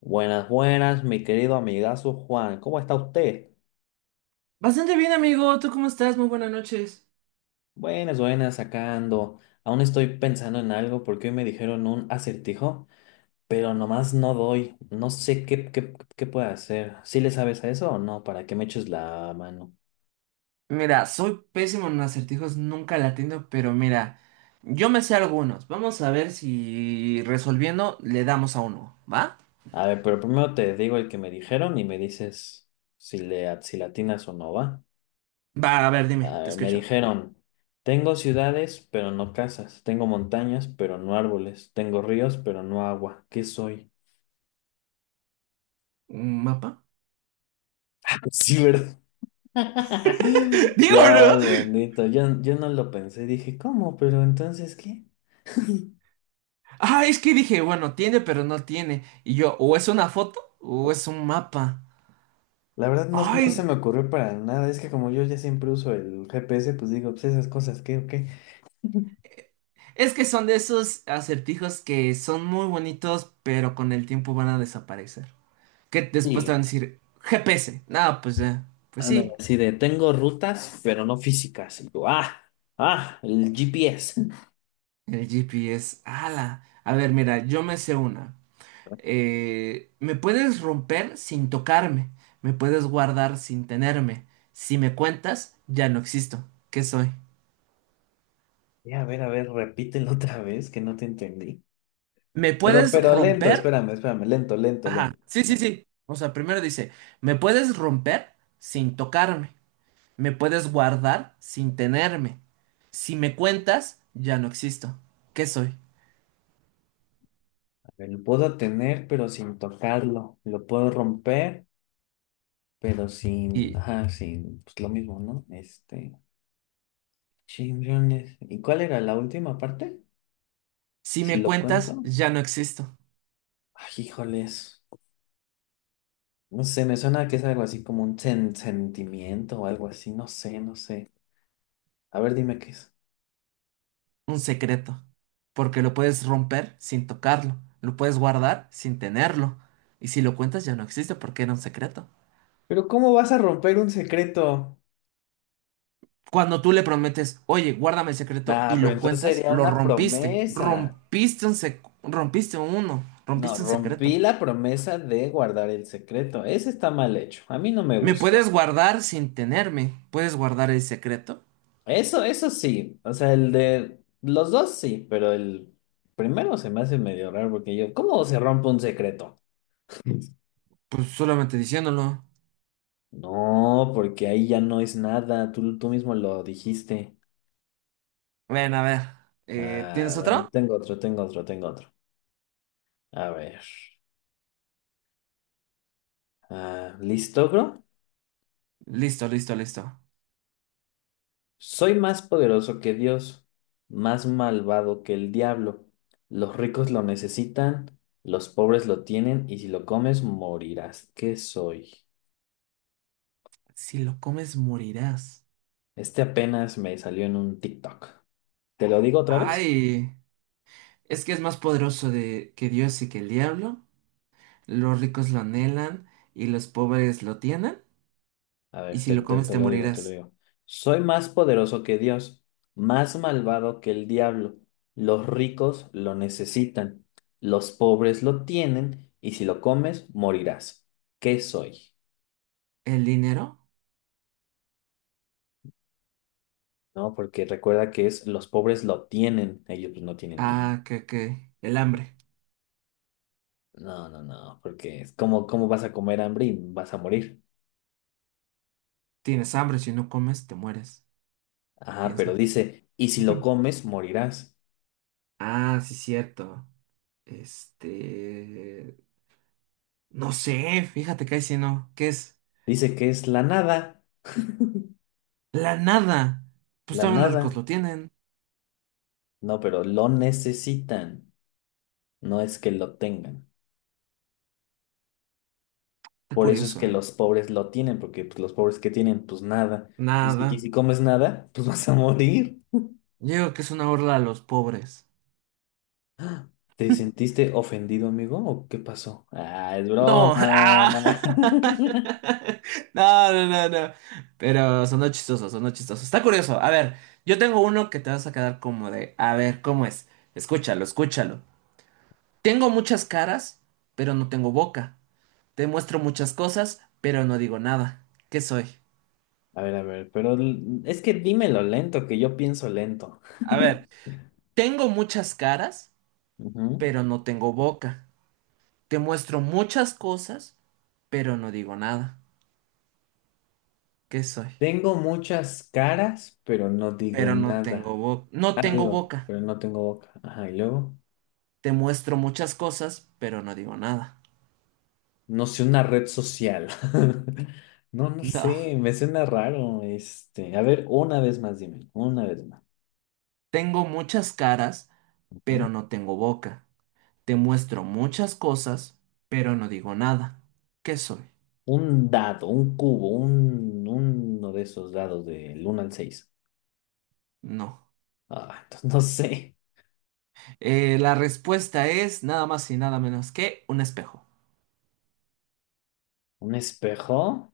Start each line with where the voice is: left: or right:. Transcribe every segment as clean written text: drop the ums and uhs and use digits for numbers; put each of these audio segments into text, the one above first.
left: Buenas, buenas, mi querido amigazo Juan, ¿cómo está usted?
right: Bastante bien, amigo. ¿Tú cómo estás? Muy buenas noches.
left: Buenas, buenas, sacando. Aún estoy pensando en algo porque hoy me dijeron un acertijo, pero nomás no doy. No sé qué puedo hacer. ¿Sí le sabes a eso o no? ¿Para que me eches la mano?
right: Mira, soy pésimo en acertijos, nunca la atiendo, pero mira, yo me sé algunos. Vamos a ver si resolviendo le damos a uno, ¿va?
left: A ver, pero primero te digo el que me dijeron y me dices si si latinas o no, ¿va?
right: Va, a ver,
left: A
right: dime, te
left: ver, me
right: escucho.
left: dijeron, tengo ciudades, pero no casas. Tengo montañas, pero no árboles. Tengo ríos, pero no agua. ¿Qué soy?
right: ¿Un mapa?
left: Sí, ¿verdad?
right: Digo, ¿no?
left: Dios bendito, yo no lo pensé, dije, ¿cómo? Pero entonces, ¿qué?
right: Ah, es que dije, bueno, tiene, pero no tiene. Y yo, o es una foto o es un mapa.
left: La verdad no se
right: Ay,
left: me ocurrió para nada, es que como yo ya siempre uso el GPS, pues digo, pues esas cosas, ¿qué o qué?
right: es que son de esos acertijos que son muy bonitos, pero con el tiempo van a desaparecer, que después te
left: Y
right: van a decir GPS. No, pues ya, pues
left: andan
right: sí,
left: así de, tengo rutas, pero no físicas. Y yo, ah, el GPS.
right: el GPS. ¡Hala! A ver, mira, yo me sé una. Me puedes romper sin tocarme, me puedes guardar sin tenerme. Si me cuentas, ya no existo. ¿Qué soy?
left: Ya, a ver, repítelo otra vez, que no te entendí.
right: ¿Me
left: Pero,
right: puedes
left: pero lento,
right: romper?
left: espérame, espérame, lento, lento, lento.
right: Ajá, sí, sí, sí. O sea, primero dice, me puedes romper sin tocarme, me puedes guardar sin tenerme. Si me cuentas, ya no existo. ¿Qué soy?
left: Lo puedo tener, pero sin tocarlo. Lo puedo romper, pero sin,
right: Y
left: ajá, sin, pues lo mismo, ¿no? Este, chinglones. ¿Y cuál era la última parte?
right: si
left: Si
right: me
left: lo
right: cuentas,
left: cuento.
right: ya no existo.
left: Ay, híjoles. No sé, me suena que es algo así como un sentimiento o algo así. No sé, no sé. A ver, dime qué es.
right: Un secreto. Porque lo puedes romper sin tocarlo. Lo puedes guardar sin tenerlo. Y si lo cuentas, ya no existe porque era un secreto.
left: Pero ¿cómo vas a romper un secreto?
right: Cuando tú le prometes, oye, guárdame el secreto
left: Ah,
right: y
left: pero
right: lo
left: entonces
right: cuentas,
left: sería
right: lo
left: una
right: rompiste.
left: promesa.
right: Rompiste uno.
left: No,
right: Rompiste un
left: rompí
right: secreto.
left: la promesa de guardar el secreto. Ese está mal hecho. A mí no me
right: Me
left: gustó.
right: puedes guardar sin tenerme. ¿Puedes guardar el secreto?
left: Eso sí. O sea, el de los dos sí, pero el primero se me hace medio raro porque yo, ¿cómo se rompe un secreto?
right: Pues solamente diciéndolo.
left: No, porque ahí ya no es nada. Tú mismo lo dijiste.
right: Ven, a ver.
left: Ah,
right: ¿Tienes
left: a ver,
right: otro?
left: tengo otro, tengo otro, tengo otro. A ver. Ah, ¿listo, bro?
right: Listo, listo, listo.
left: Soy más poderoso que Dios, más malvado que el diablo. Los ricos lo necesitan, los pobres lo tienen y si lo comes morirás. ¿Qué soy?
right: Si lo comes, morirás.
left: Este apenas me salió en un TikTok. ¿Te lo digo otra vez?
right: Ay, es que es más poderoso de, que Dios y que el diablo. Los ricos lo anhelan y los pobres lo tienen.
left: A
right: Y
left: ver,
right: si lo comes
left: te
right: te
left: lo digo, te lo
right: morirás.
left: digo. Soy más poderoso que Dios, más malvado que el diablo. Los ricos lo necesitan, los pobres lo tienen y si lo comes, morirás. ¿Qué soy?
right: ¿El dinero?
left: ¿No? Porque recuerda que es los pobres lo tienen, ellos pues no tienen dinero.
right: Ah, que, que. El hambre.
left: No, no, no, porque es como, ¿cómo vas a comer hambre y vas a morir?
right: Tienes hambre, si no comes te mueres.
left: Ajá, pero
right: Piensa.
left: dice, y si lo comes, morirás.
right: Ah, sí, cierto. Este... No sé, fíjate que ahí sí no. ¿Qué es?
left: Dice que es la nada.
right: La nada. Pues
left: La
right: también los ricos
left: nada.
right: lo tienen.
left: No, pero lo necesitan. No es que lo tengan.
right: Está
left: Por eso es
right: curioso,
left: que
right: ¿eh?
left: los pobres lo tienen, porque pues, los pobres que tienen, pues nada. Y si,
right: Nada.
left: y si comes nada, pues vas a morir.
right: Yo digo que es una burla a los pobres.
left: ¿Te sentiste ofendido, amigo? ¿O qué pasó? Ah, es
right: No, ah.
left: broma.
right: No, no, no, no. Pero son chistosos, son chistosos. Está curioso. A ver, yo tengo uno que te vas a quedar como de, a ver, ¿cómo es? Escúchalo, escúchalo. Tengo muchas caras, pero no tengo boca. Te muestro muchas cosas, pero no digo nada. ¿Qué soy?
left: A ver, pero es que dímelo lento, que yo pienso lento.
right: A ver, tengo muchas caras,
left: Ujú.
right: pero no tengo boca. Te muestro muchas cosas, pero no digo nada. ¿Qué soy?
left: Tengo muchas caras, pero no digo
right: Pero no
left: nada.
right: tengo boca. No
left: Ah,
right: tengo
left: digo,
right: boca.
left: pero no tengo boca. Ajá, y luego.
right: Te muestro muchas cosas, pero no digo nada.
left: No sé, una red social. No, no
right: No.
left: sé, me suena raro. Este, a ver, una vez más, dime, una vez más.
right: Tengo muchas caras,
left: Ujú.
right: pero no tengo boca. Te muestro muchas cosas, pero no digo nada. ¿Qué soy?
left: Un dado, un cubo, uno de esos dados del uno al seis.
right: No.
left: Ah, entonces no sé.
right: La respuesta es nada más y nada menos que un espejo.
left: ¿Un espejo?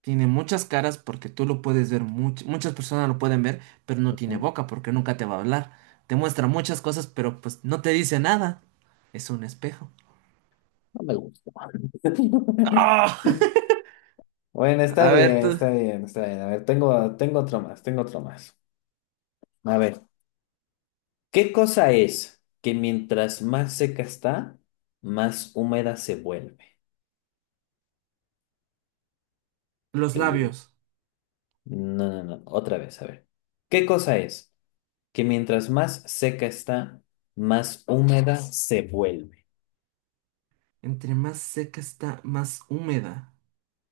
right: Tiene muchas caras porque tú lo puedes ver, muchas personas lo pueden ver, pero no tiene
left: Ujú.
right: boca porque nunca te va a hablar. Te muestra muchas cosas, pero pues no te dice nada. Es un espejo.
left: No me gusta.
right: ¡Ah!
left: Bueno, está
right: A ver,
left: bien,
right: tú.
left: está bien, está bien. A ver, tengo, tengo otro más, tengo otro más. A ver, ¿qué cosa es que mientras más seca está, más húmeda se vuelve?
right: Los
left: El-
right: labios.
left: No, no, no. Otra vez, a ver. ¿Qué cosa es que mientras más seca está, más húmeda se vuelve?
right: Entre más seca está, más húmeda.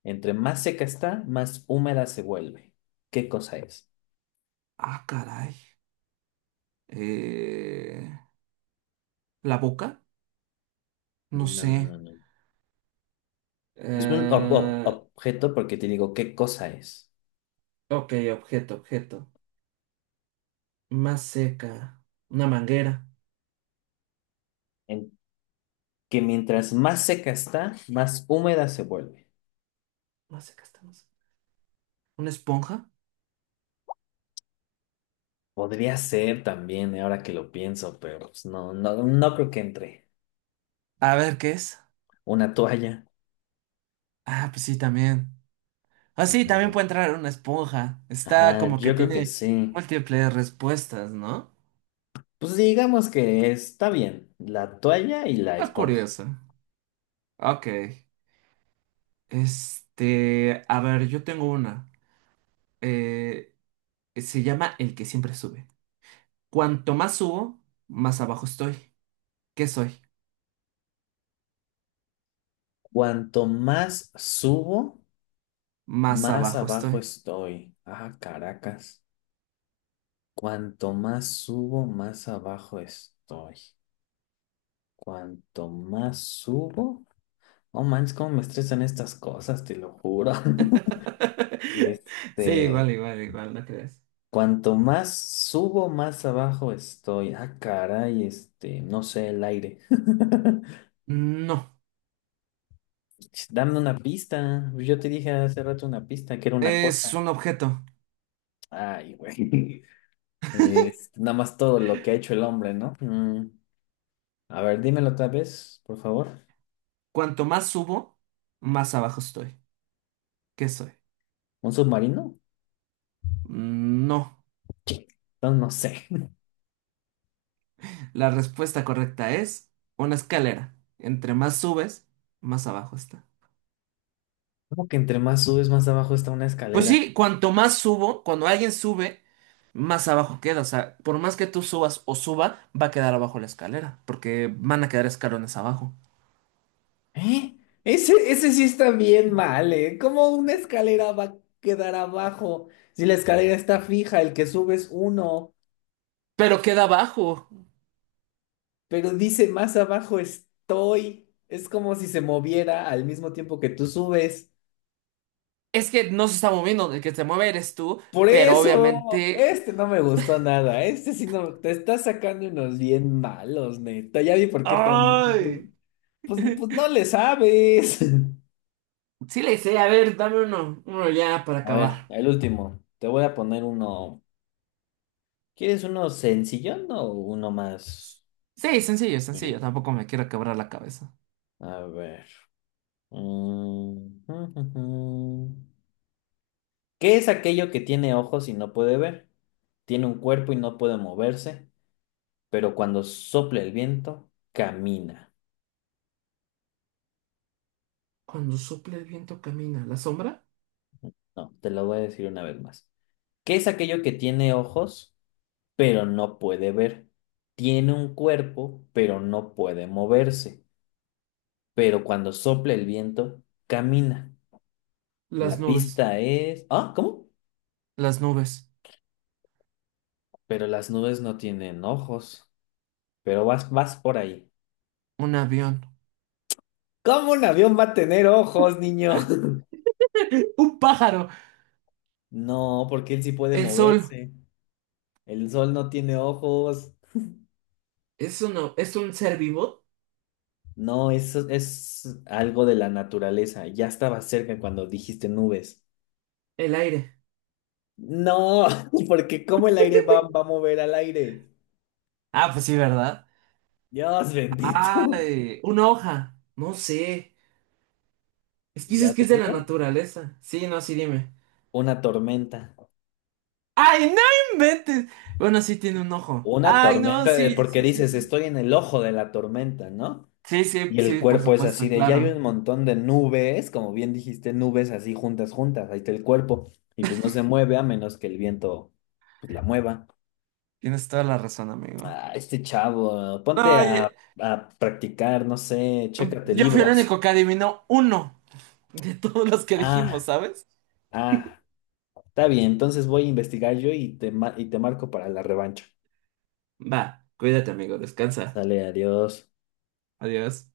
left: Entre más seca está, más húmeda se vuelve. ¿Qué cosa es?
right: Ah, caray. Eh, ¿La boca? No
left: No,
right: sé.
left: no, no, no. Es un
right: Eh,
left: objeto porque te digo, ¿qué cosa es?
right: ok, objeto, objeto. Más seca. Una manguera.
left: En- que mientras más seca está, más húmeda se vuelve.
right: Más seca está, más. ¿Una esponja?
left: Podría ser también, ahora que lo pienso, pero pues, no, no, no creo que entre.
right: A ver, ¿qué es?
left: Una toalla.
right: Ah, pues sí, también. Ah, sí, también
left: Ajá,
right: puede entrar una esponja. Está
left: Ajá,
right: como que
left: yo creo que
right: tiene
left: sí.
right: múltiples respuestas, ¿no?
left: Pues digamos que está bien, la toalla y la
right: Ah,
left: esponja.
right: curioso. Ok. Este, a ver, yo tengo una. Eh, Se llama el que siempre sube. Cuanto más subo, más abajo estoy. ¿Qué soy?
left: Cuanto más subo,
right: Más
left: más
right: abajo
left: abajo
right: estoy.
left: estoy. Ah, caracas. Cuanto más subo, más abajo estoy. Cuanto más subo, oh manches, cómo me estresan estas cosas, te lo juro.
right: Sí,
left: Este,
right: igual, igual, igual, ¿no crees?
left: cuanto más subo, más abajo estoy. Ah, caray, este, no sé, el aire.
right: No,
left: Ch, dame una pista. Pues, yo te dije hace rato una pista, que era una
right: es
left: cosa.
right: un objeto.
left: Ay, güey. Es nada más todo lo que ha hecho el hombre, ¿no? Mm, a ver, dímelo otra vez, por favor.
right: Cuanto más subo, más abajo estoy. ¿Qué soy?
left: ¿Un submarino?
right: No.
left: Ch, no, no sé.
right: La respuesta correcta es una escalera. Entre más subes, más abajo está.
left: ¿Cómo que entre más subes, más abajo está una
right: Pues
left: escalera?
right: sí, cuanto más subo, cuando alguien sube, más abajo queda. O sea, por más que tú subas o suba, va a quedar abajo la escalera, porque van a quedar escalones abajo.
left: ¿Eh? Ese sí está bien mal, ¿eh? ¿Cómo una escalera va a quedar abajo? Si la escalera está fija, el que sube es uno.
right: Pero queda abajo.
left: Pero dice más abajo estoy. Es como si se moviera al mismo tiempo que tú subes.
right: Es que no se está moviendo, el que se mueve eres tú,
left: Por
right: pero
left: eso,
right: obviamente...
left: este no me gustó nada. Este sí no, te está sacando unos bien malos, neta. Ya vi por qué también.
right: ¡Ay!
left: Tú. Pues, pues no le sabes.
right: Sí le hice, a ver, dame uno, uno ya para
left: A ver,
right: acabar.
left: el último. Te voy a poner uno. ¿Quieres uno sencillón o uno más
right: Sí, sencillo, sencillo,
left: durito?
right: tampoco me quiero quebrar la cabeza.
left: A ver. Mm. ¿Qué es aquello que tiene ojos y no puede ver? Tiene un cuerpo y no puede moverse, pero cuando sopla el viento, camina.
right: Cuando sopla el viento camina, ¿la sombra?
left: No, te lo voy a decir una vez más. ¿Qué es aquello que tiene ojos, pero no puede ver? Tiene un cuerpo, pero no puede moverse, pero cuando sopla el viento, camina.
right: Las
left: La
right: nubes,
left: pista es... Ah, ¿cómo?
right: las nubes,
left: Pero las nubes no tienen ojos, pero vas por ahí.
right: un avión,
left: ¿Cómo un avión va a tener ojos, niño?
right: un pájaro.
left: No, porque él sí puede
right: El sol
left: moverse. El sol no tiene ojos.
right: es uno, es un ser vivo.
left: No, eso es algo de la naturaleza. Ya estaba cerca cuando dijiste nubes.
right: El aire.
left: No, porque ¿cómo el aire va a mover al aire?
right: Ah, pues sí, ¿verdad?
left: Dios bendito.
right: Ay, una hoja. No sé. Es que
left: Ya
right: dices que
left: te
right: es de la
left: digo,
right: naturaleza. Sí, no, sí, dime.
left: una tormenta.
right: ¡Ay, no inventes! Bueno, sí tiene un ojo.
left: Una
right: ¡Ay, no!
left: tormenta, de-
right: Sí,
left: porque
right: sí, sí,
left: dices,
right: sí.
left: estoy en el ojo de la tormenta, ¿no?
right: Sí, sí,
left: Y el
right: sí, por
left: cuerpo es así
right: supuesto,
left: de, ya hay
right: claro.
left: un montón de nubes, como bien dijiste, nubes así juntas, juntas, ahí está el cuerpo. Y pues no se mueve a menos que el viento pues la mueva.
right: Tienes toda la razón, amigo.
left: Ah, este chavo, ponte
right: Ay,
left: a practicar, no sé, chécate
right: yo fui el
left: libros.
right: único que adivinó uno de todos los que dijimos,
left: Ah,
right: ¿sabes?
left: ah, está bien, entonces voy a investigar yo y te, y te marco para la revancha.
right: Va, cuídate, amigo, descansa.
left: Sale, adiós.
right: Adiós.